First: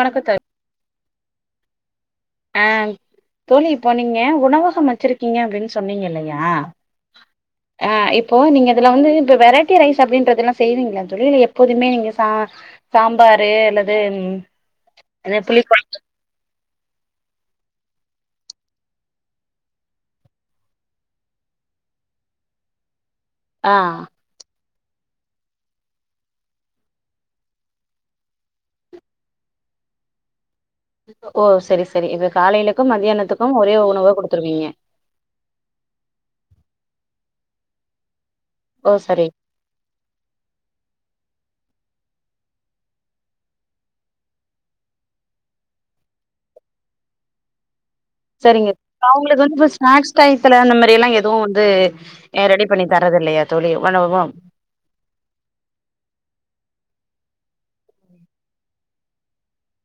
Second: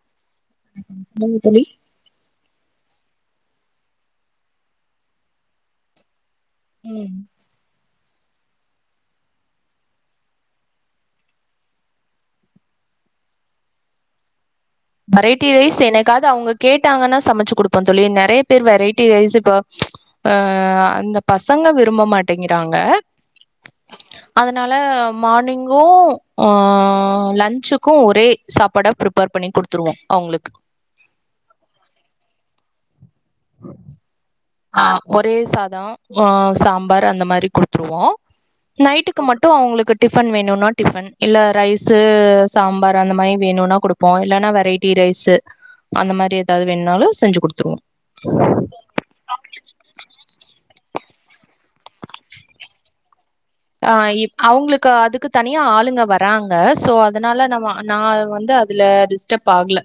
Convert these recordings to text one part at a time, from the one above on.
வணக்கோ தோழி உ சொல்லுங்க தோழி ஆ தோழி இப்ப நீங்க உணவகம் வச்சிருக்கீங்க அப்டினு சொன்னீங்க இல்ல ஆ ம் ஆ இப் இப்போ நீங்க அதுல வந்து இப்ப வெரைட்டி ரைஸ் அப்டின்றதுலா செய்வீங்ளா தோழி இல்ல எப்போதுமே நீங்க சா சாம்பாரு அல்லது இது வெரைட்டி ரைஸ் புளிக்கொழ என்னெக்காவ்து அவங்க கேட்டாங்கன்னா சமச்சு குடுப்பே தோழி நெறைய பேர் வெரைட்டி ரைஸ் இப்ப ஆ அந்த பசங்க விரும்ப மாட்டேங்குறாங்க ஆ அதனால மார்னிங்கு ஆ லன்ச்சுக்கு ஒரே சாப்பாடா ப்ரிப்பேர் பண்ணி குடு த்துருவோ அவங்ளுக்கு ஓ செரி செரி இப்ப காலேலக்கு மத்யானத்துக்கு ஒரே உணவா குடு ஆ ஒரே சாதோ ஆ சாம் வாரோ அந்த மாரி குடுத்துருவோ ஓ நைட்டுக்கு சரி மட்டு அவ்ங்களுக்கு டிஃபன் வேணுனா டிஃபன் இல்ல ரைஸு சாம்பார் அந்த மாரி வேணுனா குடுப்போ இல்லனா வெரைட்டி ரைஸு அந்த மாரி ஏதாது வேணுனாலு செஞ்சு குடுத்துருவோ சரிங்க ஆ உங்களுக்கு வந்து இப்ப ஸ்னாக்ஸ் டயத்துல அந்த மாரியெல்லா எதுவு வந்து ஏ ரெடி பன்னி தரது இல்லயா ஆ இப் அவுங்களுக்கு அதுக்கு தனியா ஆளுங்க வராங்க சோ அது அதுனால நம்ம நா வந்து அதுல டிஸ்டரப் ஆகல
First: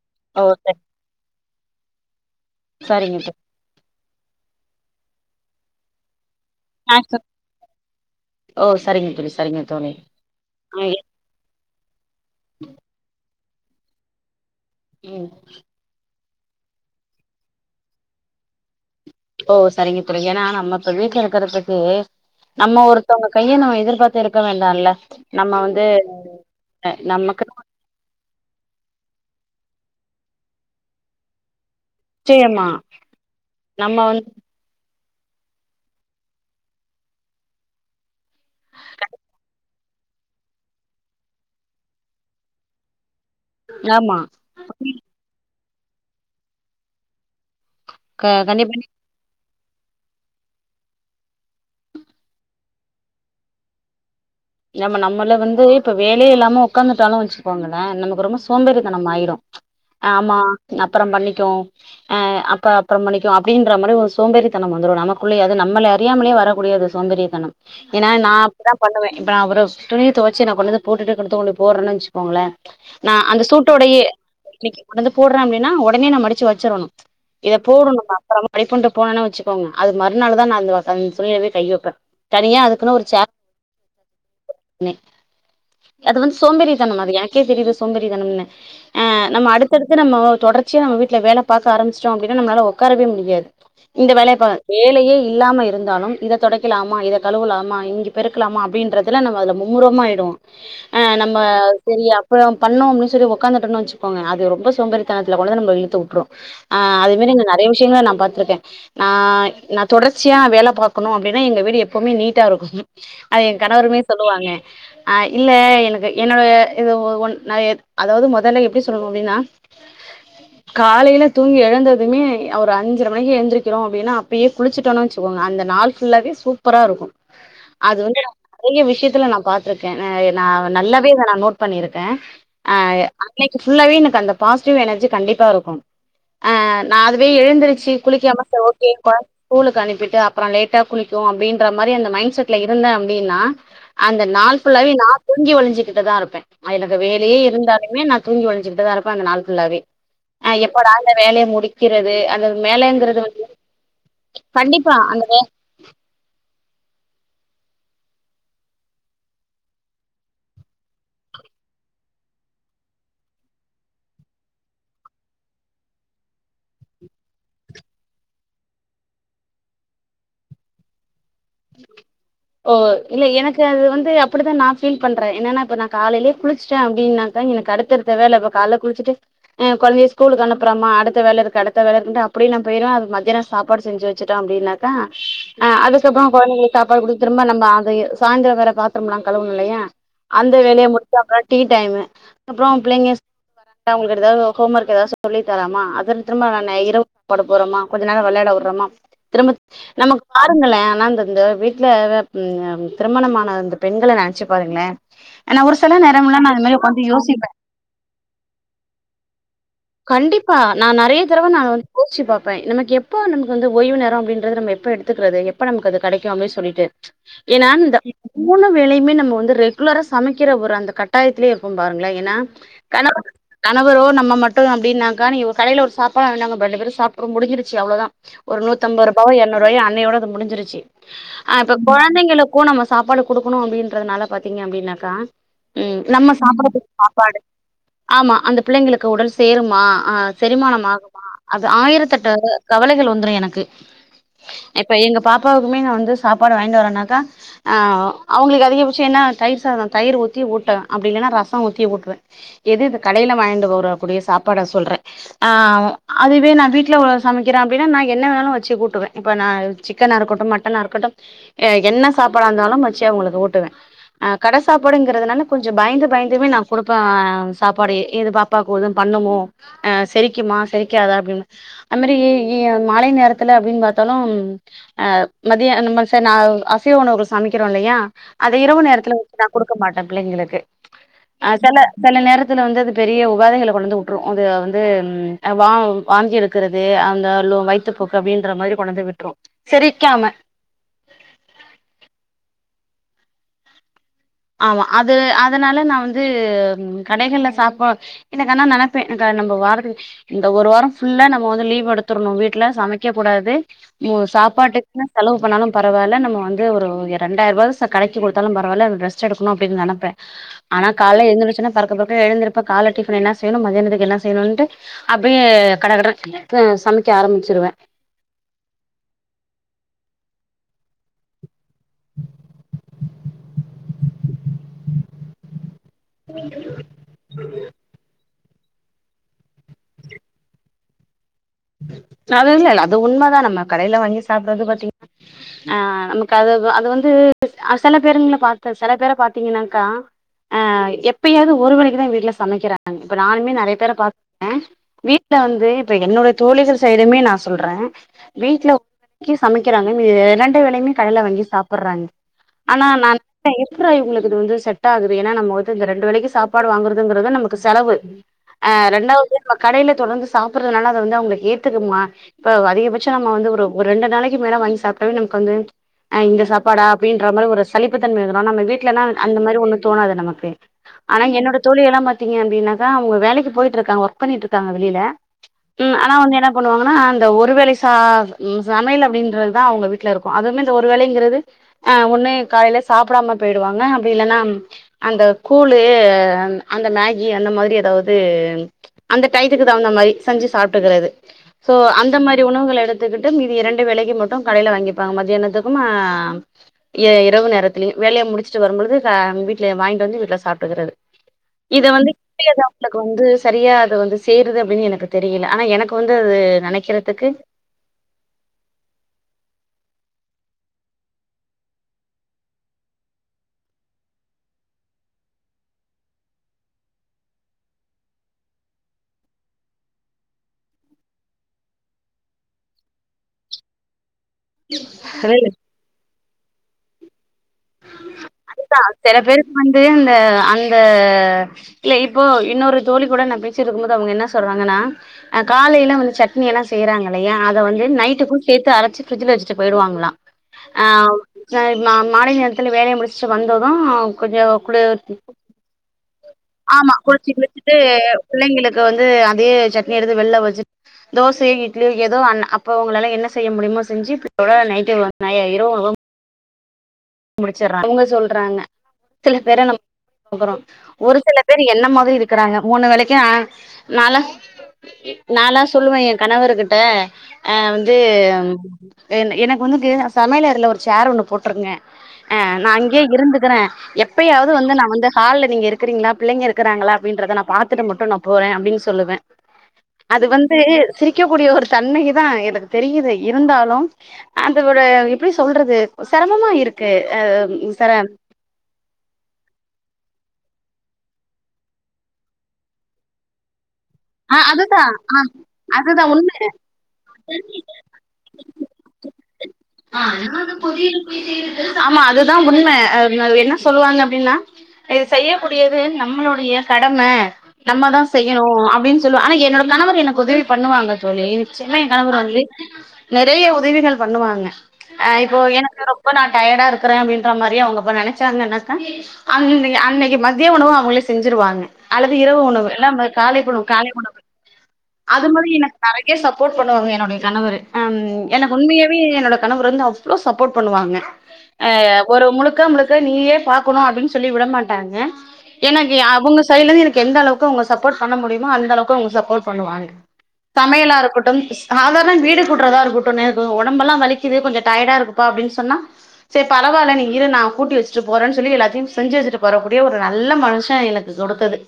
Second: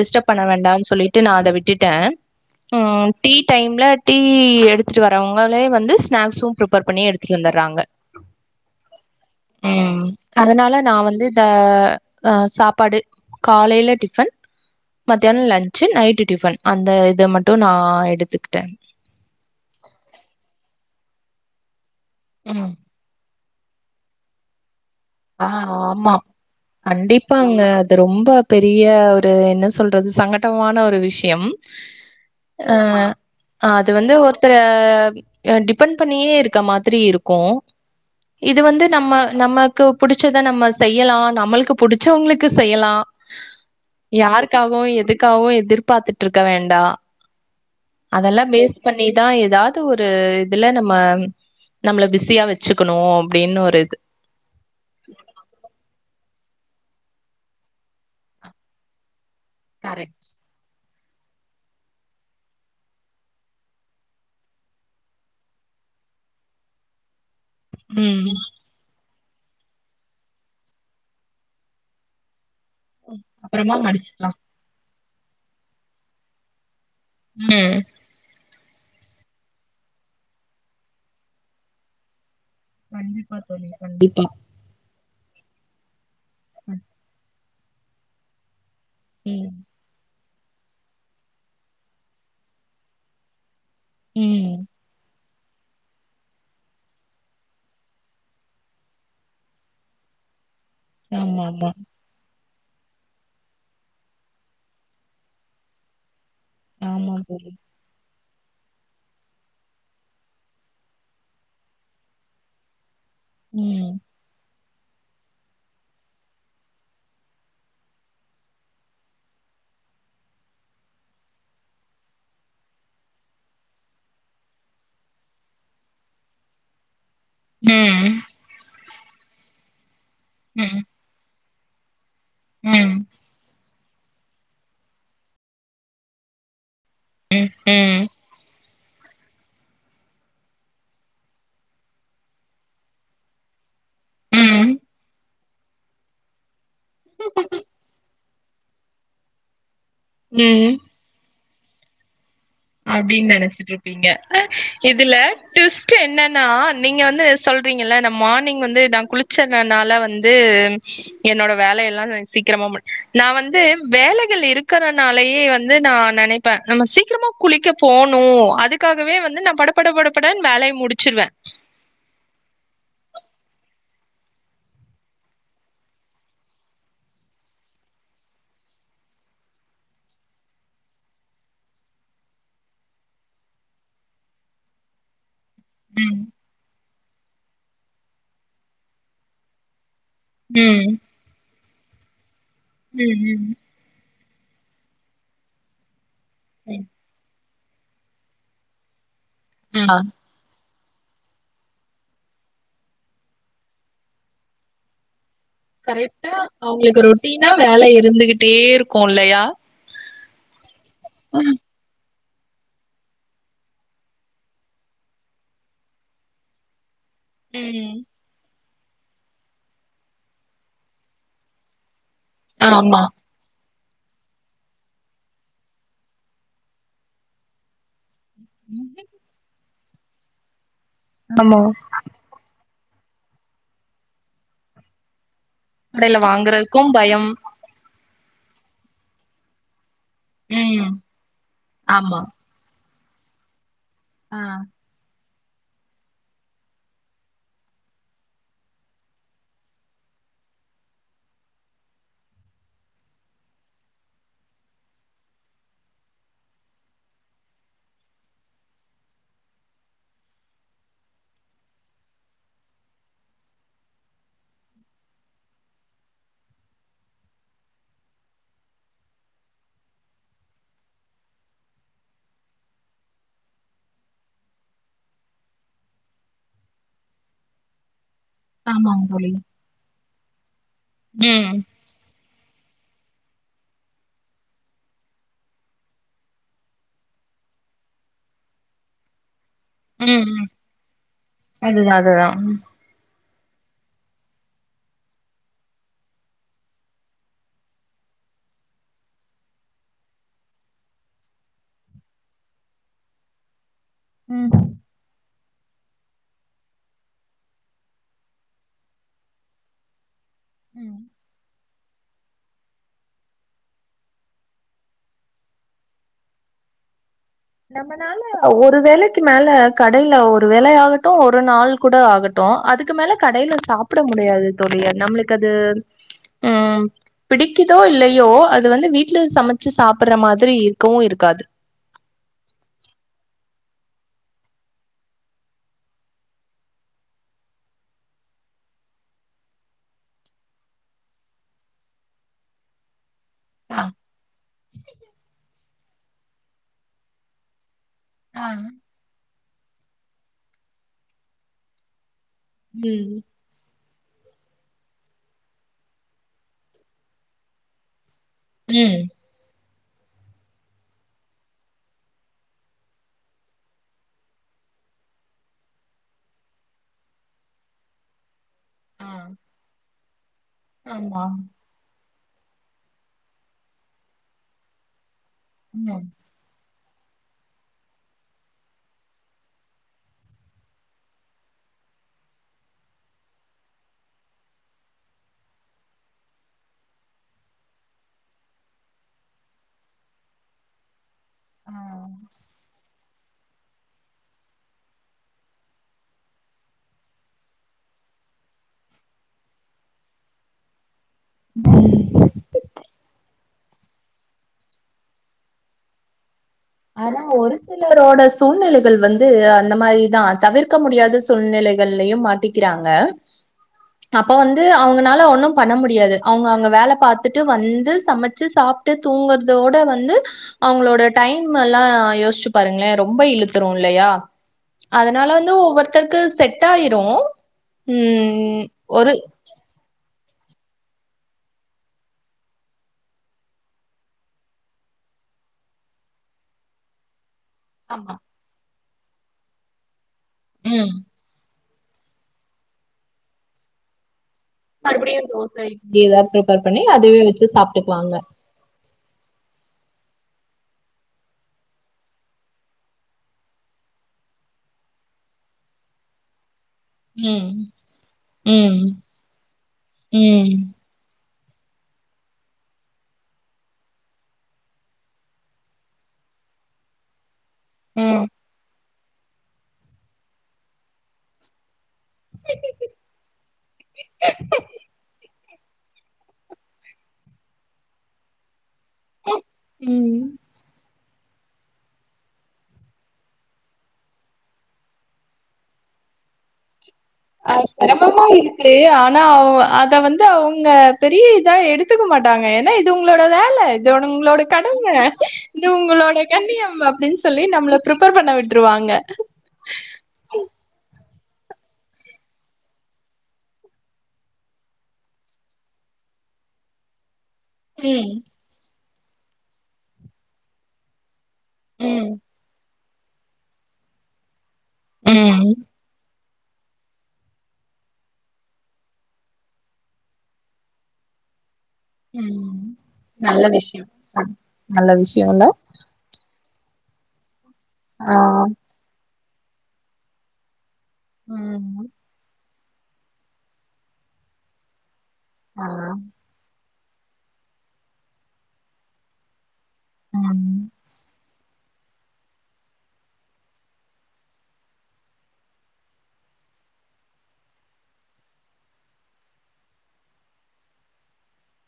டிஸ்டப் ஓ பண்ண சரி வேண்டானு சொல்லிட்டு நா அத விட் டுட்டே ஆ சரிங்க டீ தோழி டைம்ல டீ எடுத்துட்டு வரவங்களே வந்து ஸ்னாக்ஸு பிரப்பேர் பண்ணி ஸ்நாக்ஸ் எடுத்துட்டு வந்துட்றாங்க ஓ செரிங்க தோழி செரிங்க தோழி அதனால [unintelligible] நான் வந்து இந்த அ ஆ சாப்பாடு காலைல டிஃபன் ம் மத்யானோ லன்சு நைட்டு் டிஃபன் அந்த இத மட்டு நா எடுத்துக்கிட்டே ஓ சரிங்க தோழி எனா நம்ம இப்ப வீட்ல இருக்குறதுக்கு ம். நம்ம ஒருத்தவ்ங்க கைய நம்ம எதிர்பாத்து இருக்க வேண்டால்ல ஆ நம்ம வந்து ஆமா நமக்கு கண்டிப்பாங்க அது ரொம்ப பெரிய ஒரு என்ன சொல்றது சங்கட்டமான ஒரு விஷ்யம் நிச்சயமா ஆ அது வந்து ஒருத்தர அ டிப்பன் பண்ணியே இருக்க மாதிரி இருக்கு இது வந்து நம்ம நம க்கு புடுச்சத நம்ம செய்யலா நம்மள்க்கு புடுச்சவ்ங்ளுக்கு செய்யலா ஆமா யாருக்காகவு எதுக்காகவு எதிர் பாத்துட்ருக்க வேண்டா க அதெல்லா பேஸ் கண்டிப்பா பண்ணிதா எதா து ஒரு இதுல நம்ம நம்ள பிஸியா வச்சுக்கணு அப்டின்னு ஒரு இது நம்ம நம்மள வந்து இப்ப வேலயே இல்லாம ஒக்காந்துட்டாலு வச்சுக்கோங்களே நமக்கு ரொம்ப சோம்பேறிதனமாயிரு கரெக்ட். ஆமா ந ப்புறம் பண்ணிக்குவொ அ அப்ப அப்றம் பண்ணிக்குவோ அப்டின்ற மாரி ஒரு சோம்பேறித்தனம் வந்துரு நமக்குள்ளயே அது நம்மள அறியாமலே வரக்கூடியது சோம்பேரித்தனம் ஏனா நா ம். அப்டிதா பண்ணுவே இப்ப நா அவரு துணிய தொவச்சு நா கொண்டந்து போட்டுட்டு [unintelligible] போட்றன் வச்சுக்கோங்களே நா அந்த அப்புறமா சூட்டோடயே மடிச்சுக்கலாம். வந்து போட்ற அப்டின்னா ஒடனே நா மடுச்சு வச்சுறனு ம். எப்போரு நம்ம அப்பறமா மடிப்பொன்டு போனென வச்சிகோங்க அதுக் மறுநாள் தா நா அந்த அந் துணிலவே கை வப்ப தனியா அதுக்குனு ஒரு சே கண்டிப்பா தோழி. கண்டிப்பா ரு அது வந்து சோம்பேறி ம். தனம் அது என க்கே தெரியிது சோம்பேறிதனம்னு ஆ நம்ம ம். அடுத்தடுத்து நம்ம தொடர்ச்சியா நம்ம வீட்ல வேல பாக்க ஆரம்பிச்டோ அப்டின்னா நம்ளால ஒக்காரவே முடியாது இந்த வேலய ம். பா வேலையே இல்லாம இருந்தாலும் இத தொடக்கலாமா இத கழுவலாமா இங்க பெருக் கலாமா அப்டின்றதுல நம்ம அதுல மும்முரமா ஆயிடுவொ ஆ நம்ம ஆமாமா. செரியா ப்யே [unintelligible] பண்ணோ அப்படின் சொல்லி உடாந்துட்டுன்ன வச்சுோங்க அது ரொம்போ சோம்பத்ரிதனத்தில் கொண்டுவந்துநம இழுத்து விட்டுரும் ஆஹ் அது ஆமா மாதிரி தோழி. இங்கநெரய விஷயங்கள நான் பாத்திருக்கேன் ந நான் தொடர்ச்சியா வேலை பார்கணும் அப்படின்னா எங்க வீடு எப்பவுமே நீட்டா இருக்கும் அது என் ம். கணவருமே சொல்லுவாங்க ஆஹ் இல்ல எனக்கு என்னோடைய இது ஒ ந அதாவது முதல்ல எப்படி சொல்லுவும் அப்படின்னா காலையில தூங்கி எழுந்ததுமே ஒரு அஞ்சரை மணிக்கு எழுந்திரிக்கிறோம் அப்படின்னா அப்பயே குளிச்சுட்டோம்ன்னு வச்சுக்கோங்க அந்த நாள் ஃபுல்லாவே சூப்பரா இருக்கும் அது ம். வந்து ந நிறைய விஷயத்த யில்லா நா பாத்திருக்கேன் நான் ம். நல்லாவ நான் நோட் பண்ணிரு ம். ஆஹ் அ அன்னைக்கு ஃபுல்லாவவே எனக்கு அந்த பாசிட்டிவ் எனர்ஜி கண்டிப்பா இருக்கும் நான் அதுவே எழுந்தருச்சு ம். குளிக்காம குழந்தைய ஸ்கூலுக்கு அனுப்பிட்டுப்புறம் லேட்டா குளிக்கும் அப்படின்ற மாதிரி அந்த மைண்ட்செட் யு ல அபடித அபடினா அந்த நாள் ம். புளாவே நா தூங்கி வழிஞ்ச்சிட்டுதா இருபே எனக்கு வேலையே இருந்தாலு நா தூங்கி வழிஞ்ட்டுதா இருப்பேஅந்த நாள் புளாவே ஆஹ் எப்போடல வேலையை முடி கிறது அந்த வேலைங்கிறது அபடின்னு வந்து நினச்சிட்டுயிரு ருப்பிங்க கண்டிப்பா இதுல அந்த டுவிஸ்ட் என்னனா நீங்க வந்து சொல்றீங்கல்ல நம் மார்னிங் வந்து நான் குளிச்சனால வந்து என்னோட வேலை எல்லாம் சீக்கிரமா மு நான் வந்து வேலைகள் இருக்கறனாலயே வந்து நான் நினைப்பேன் நம்ம சீக்கிரமா குளிக போணுஅதுகாகவே வந்து நா படபட படவெனு வேலய முடிச்சிருவே ஓ இல்லலை எனக்கு அது வந்து அப்படித்தான் நான் ஃபீல் பண்றேன் என்னன்னா இப்ப நான் காலையிலயே குளிச்சுட்டேன் அப்படின்னாக்கா எனக்கு அடுத்த வேலை இப்ப காலைல குளிச்சுட்டுஹ குழந்தைய ஸ்கூலுக்கு அனுப்புறாமமா அடுத்த வேலை இருக்கு அடுத்த வேலை இருக்குட்டு அப்படியின் நான் போயிருவேன் அது மத்தியானம் சாப்பாடு செஞ்சு வச்சுட்டே அப்படின்னாக்கா ஆ அது ம். சொபம் கோ [unintelligible] சாப்பாடு கொடு திரும்ப நம்ம அத சாயந்திர வேற பாத்ரம்லாம் கழுவணும் இல்லையா அந்த வேலைய ம். முடிச்ச [unintelligible] டீ டைமு அப்புறம் பிள்ளைங்க ம், ம். [unintelligible] வட்டா உங்க ஏதாவது ஹோம் ஒர்க் ஏதாவது சொல்லி தராமா அது திரும்ப நானு ம். இரவு படு கொஞ்சநேரம் விளையாட விடுறமா திரும்ப ஆ நமக்கு பாருங்களே ஆனந்த [unintelligible] வீட்ல திருமணமான அந்த பெண்களை நினைச்சு பாருங்களேன் கரெக்டா அவங்களுக்கு ரொட்டீனா வேலை இருந்துகிட்டே இருக்கும் இல்லையா கண்டிப்பா நா நெறைய தடவ நா வந்து யோசிச்சுபாப்பேன் அ எனக்கு எப்ப அந்த நமக்கு வந்து ஓய்வு நேர அப்டின்றது நம்ம எப்ப எடுத்துக்றது எப்ப நமக்கு அது கடைக்கு அப்டி சொல்லிட்டு எனா ம். இந்த மூணு வேளயுமே நம்ம வந்து ரெகுலரா சமக்கிற ஒரு அந்த கட்டாயத்திலே இருக்கொம் பாரு இல்லைங்கனா ஆமா. கணவ [inaudible] கணவரோ நம்ம ம ட்டு அப்டின்னாக்கா நீங்க ஒ கடைல ஒரு சாப்பாடு வாங்கினாங்கப்பா ரெண்டு பேரு சாப்ட்ருவொ முடுஞ்சிருச்சி அவ்ளொ தா ஒரு நூத்தம்பருபாவோ எற்நூருவாயோ அ ன்னயோட அது முடுஞ்சிருச்சு ஆ ஆமா. இப்ப கொழந்தைங்களுக்கு நம்ம சாப்பாடு குடுக்கணு அப்டின்றதுனால பாத்தீங்க அப்டின்னாக்கா ம் கடைல நம்ம வாங்குறதுக்கு சாப்புட்றதுக் பயம் சாப்பாடு ஆமா அந்த பிள்ளங்களுக்கு உடல் சேருமா ஆ செரிமானம் ம் ஆகுமா அது ஆமா ஆயிரத்தெட்டு கவலைகள் வ ந்துரு எனக்கு ஆ இப்ப எங்க பாப் பாவுக்குமே நா வந்து சாப்பாடு வாங்கிட்டு வரேன்னாக்கா ஆ அவுங்களுக்கு அதிகபட்ச என்னா தயிர் சாத தயிர் ஊத்தி ஊட்டுவே அப்டி இல்லனா ரச ஊத்தி ஊட்டுவே எது இந்த கடைல வாங்கிண்டு வர கூடிய சாப்பாட சொல்றே ஆ அதுவே நா வீட்ல சமக்கிறே அப்டின்னா நா என்ன வேணாலு வச்சு ஊட்டுவெ இப்ப நா சிக்கனா இருக்கட்டு மட்டனா இருக்கட்டு என்ன சாப்பாடா இருந்தாலும் வச்சு அவுங்களுக்கு ஊட்டுவே அ கட சாப்பாடுங்கிறதுனால கொஞ்ச பயந்து பயந்துமே நா குடுப்ப சாப்பாடயெ இது பாப்பா க்கு எதும் பண்ணுமோ அ செரிக்குமா செரிக்காதா அப்டின்னு அது மாரி மாலை நேரத்துல அப்டின் பாத்தாலும் அ மதிய அந்த ம ச நா அசைவ உணவுகள் சமைக்கிறோல்லயா அத இரவு ஆமாங்க நேரத்துல தோழி வந்து நா குடுக்க மாட் டே பிள்ளைங்களுக்கு ஆ ம் செல செல நேர த்துல வந்தது பெரிய ஒ வேதனைல கொண்டந்து வுட்ரு அது வந்து ம் வா வாந்தி எடுக்குறது அந்த லோ வயித்துப்போக்கு அப்டின்ற மாரி கொண்டந்து விட்ரு செரிக்காம ம் ம் அதுதா அதுதா ஆமா அது அதுனால நா வந்து கடைகள்ல சாப்ப எனக் அனா நனப்பே எனக்கு நம்ம வாரத்துக்கு இந்த ஒரு வார ஃபுல்லா நம்ம வந்து லீவ் எடுத்தர்ணு வீட்ல சமைக்க கூடாது [unintelligible] சாப்பாட்டுக்னா செலவு பண்ணாலு பரவால்ல நம்ம வந்து ஒரு ரெண்டாயருவா ச கடைக்கு குடுத்தாலும் பரவால்ல ரெஸ் ஸா இருக்கனு அப்டின் நெனப்பே ஆனா கால்ல எந்துருச்சொன பரக்க பரக்க எழுந்திருப்ப கால டிஃபன் என்ன செய்யணு மதியானத்துக்கு என்ன செய்ணுன்ட்டு அப்டியே கட கடன் சமக் நம்மனால ஒரு வேளைக்கு மேல கடைல ஒ ரு வேளயாகட்டு ஒரு நாள் கூட ஆகட்டு அதுக்கு மேல கடைல சாப்ட முடியாது தோழி நம்ளுக்கு அது அ பிடிக்கிதோ இல்லையோ அ து வந்து வீட்ல சமச்சி சாப்பிட்ற மாதிரி இருக்கவு இருக்காது [unintelligible] அது உண்ம தா நம்ம கடைல வாங்கி சாப்டது பாத்தீங் ஆ நமக்கு அது அது வந்து அ செல பேருங்கள பாத்த செல பேர பாத்தீங்கன்னாக்கா ஆ எப்பயாது ஒரு வேளக்கி தா வீட்ல சமக்கிறாங்க இப்ப நானுமே நறைய ஆ பேர பாத்துருக்க வீட்ல வந்து இப்ப என்னுடைய தோழிகள் சைடுமே நா சொல்ற ஆ வீட்ல கிஸ் சமைக்கறாங்க ரெண்டு வேலயுமே கடையில வாங்கி சாப்புற்றாங் ஆனா ம் நான் [inaudible] அப்புறோ இவங்களுக்குது வந்து செட் ஆகுது ஏனா நம்ம வந்து இந்த ரெண்டு வேலைக்கு சாப்பாடு வாங்குறதுங்கறது நமக்கு செலவு ஆ ம் ரெண்டாவது நமக் கடையில தொடர்ந்து சாப்புறதுனால அது வந்து அவுங்களுக் ஏத்துக்குமா இப்ப அதிகபட்ச நம்ம வந்து ஒரு ஒரு ரெண்டு நாளைக்கு மேல வாங்கி சாப்டாலே நமக்கு வந்து இந்த சாப்பாடா அப்டின்ற மாரி ஒரு சலிப்புத்தன்ம இப்ப நம்ம வீட்லனா ஆ அந்த மாரி ஒன்னுக் தோணாது நமக்கு கே ஆனா ஆமா என்னோட தொழி எல்லாம் பாத் தீங்க அப்புடின்னாக்கா அவங்க வேலைக்கு போயிட்டு இருக்காங்க ஒர்க் பண்ணிட்டு இருக்காங்க வெளியில ம்ய ம் ஆனா என்ன பண்ணுவாங்கன்னா அந்த ஒரு வேலை ச சமையல் அப்டின்றதா அவுங்க வீட்ல இருக்கு அதுவுமே இந்த ஒரு வேலைங்கிறது அ ஒண்ணு காலைல சாப்புடாம போயிடுவாங்க அப்டி இல்லன்னா அந்த கூலு அந்த மேகி அந்த மாரி எதாவது அந்த டையத்துக்கு தகுந்த மாரி செஞ்சு சாப் போட்டுக்குறது சோ ஆ அந்த மாரி உணவுகள எடுத் த்துகிட்டு மீதி ரெண்டு வேலைக்கு மட்டு கடையில வாங்கிப்பாங்க மத்தியானத்துக்குமா இரவு நேரத்துலயு வேலைய முடிச்சுட்டு வரும்பொழுது வீட்ல வாங்கிட்டு வந்து வீட்ல சாப்புட்டுக்குறது இத ம் வந்து கட்டியத அவங்களுக்கு வந்து சரியா அத வந்து சேருது அப்டின்னு எனக்கு தெரியில ஆனா எனக்கு வந்து அது ஆனா ஒரு சிலரோட சூழ்நிலைகள் வந்து அந்த மாரிதா தவிர்க்க முடியாத சூழ்நிலைகள்லையும் மாட்டிக்கிறாங்க அப்ப வந்து அவங்கனால ஒண்ணும் பண்ண முடியாது அவங்க அங்க வேல பாத்துட்டு வந்து சமச்சு சாப்டு தூங்குறதோட வந்து அவங்களோட டைம் டைம் எல்லா யோஸ்சு பாருங்களே ரொம்ப இழுத்துரு இல்லயா அதனால வந்து ஒவ்வொருத்தருக்கு செட் ஆயிரு அதுதா சில பேருக்கு வந்து அந்த அந்த இல்ல இப்போ இன்னொரு தோழி கூட நா பேசிட்டு இருக்கும் போது அவங்க என்ன சொல்றாங்கன்ன காலைல வந்து சட்னி எல்லா செய்றாங்கல்லையா இத வந்து ஆமா. நைட்டுக்கு சேத்து அரச்சு ஃப்ரிஜ்ஜில வெச்சுட்டு போயிடுவாங்களா ஆ ம். ந மா [unintelligible] இதுல வேலைய முடுச்சுட்டு வந்தது மறுபடியு தோச இட்லிலா ஃபிரிப்பேர் பண்ணி அதுவே வெச்சு சாப்டுக்குவாங்க க்கு வந்து அதே சட்னி எடுத்து வெள்ல வச்சு தோசை இட்லி எதோ அன் அப்ப உங்களால என்ன செய்ய முடியுமோ செஞ்சு ப் போக நைட்டு ஒ நை இரவு உணவ ம். முடிச்சர்றா அவங்க சொல்றாங்க ம். சில பேர நம் ங்குறோ ம். ஒரு சில பேரு என்ன மாதிரி இருக்கறாங்க மூணு வேளைக்கு ஆ நால்லா நால்லா சொல்லுவே ஏன் கணவர்கிட்ட ஆ வந்து என் எனக்கு வந்துட்டு சமையலறைல ஒரு சேர் ஒண்ணு போட்ருங்க ஆ நா அங்கயே இருந்துக்கிறே ம். எப்பயாவது வந்து நா வந்து ஹால்ல நீங்க இருக்கிறீங்களா பிள்ளைங்க இருக்கறாங்களா அப்டின்றத நா பாத்துட்டு மட்டு நா போறே அப்டின் சொல்லுவே அது வந்து சிரிக்கக் கூடிய ஒரு தன்மைதா எனக்கு தெரியுது இருந்தாலு அதோட எப்பிடி சொல்றது செரமமா இரு ஆ செரமமா இருக்கு ஆனா அவ அத வந் து அவுங்க பெரிய இதா எடுத்துக்க மாட்டாங்க ஏன்னா இது உங்களோட வேல இது ஆ உங்களோட அதுதா கடம ஆ இது அதுதா உண்ம உங்களோட கண்ணியம் அப்டின்னு சொல்லி நம்மள பிரிப்பேர் பண்ண விட்ருவாங்க ஆமா அதுதா உண்ம ஆ ம என்ன சொல்வாங்க அப்டின்னா இது செய்யக்கூடியது நம்மளுடைய கடம நம்மதா ம் செய்யணு அ சொல்லுவ ஆனா என்னோட கணவர் எனக்கு உதவி பண்ணுவாங்க தோழி ச்சன்னா ஏன் ம் கணவர் வந்து நெறைய உதவிகள் பண்ணுவாங்க ஆ இப்போ ம் எனக்கு ரொம்ப நா டயடா இருக்குறே அப்டின்ற மாரி அவங்க அப்ப நெனச்சாங்கனாக்கா அன் அன்னக்கி மதிய உணவு அவங்களே செஞ்சுருவாங்க அல்லது இரவு ம் உணவு இல்ல ம காலை நல்ல பொழு விஷயம் காலை உணவு அ நல்ல விஷயோல்ல போட் பண்ணுவாங்க என்னுடைய கணவரு அம் எனக்கு உண்மையாவே என்னோட கணவர் வந்து அவ்ளோ சப்போர்ட் பண்ணுவாங்க ஆ ம் ஒரு முழுக் க முழுக்க நீயே பாக்கணு அப்டின்னு சொல்லி விடமாட்டாங்க ஆ எனக்கு அவங்க சைடுலர்ந்து எனக் கு எந்த அளவுக்கு அவுங்க சப்போட் பண்ண முடியுமோ அந்தளவு க்கு அவுங்க சப்போர்ட் பண்ணுவாங்க ம் சமையலா இருக்கட்டும் சாதாரண வீடு கூட்றதா இருக்கட்டு எனக்கு ஒடம்பெல்லா வலிக்குது கொஞ்ச டயர்டா இருக்குப்பா அப்டின்னு சொன்னா சேரி பரவால்ல நீ இரு நா கூட்டி வச்சிட்டு போறேன்னு சொல்லி எல்லாத்தையு செஞ்சு வச்சுட்டு போறக் கூடிய ஒரு நல்ல மனுஷ எனக்கு கொடுத்தது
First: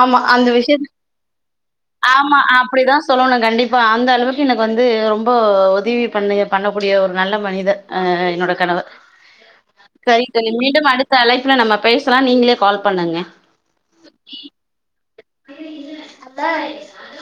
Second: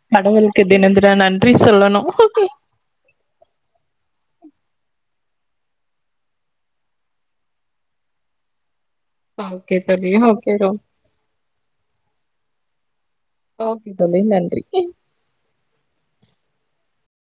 ஆமா அந்த கடவுளுக்கு விஷயத் தினம் தினம் நன்றி சொல்லணு ஆமா அப்பிடிதா சொல்லணு கண்டிப்பா அந் அந்த அளவுக்கு எனக்கு வந்து ரொம்ப உதவி பண்ண பண்ணக்கூடிய ஒரு நல்ல மனிதர் ஆ என்னோட கணவர் ஓகே சரி தோழி ஓகே ரோ மீண்டும் அடுத்த அழைப்பில நம்ப பேசலாம் நீங்களே கால் பண்ணுங்க ஓகே தோழி நன்றி [unintelligible]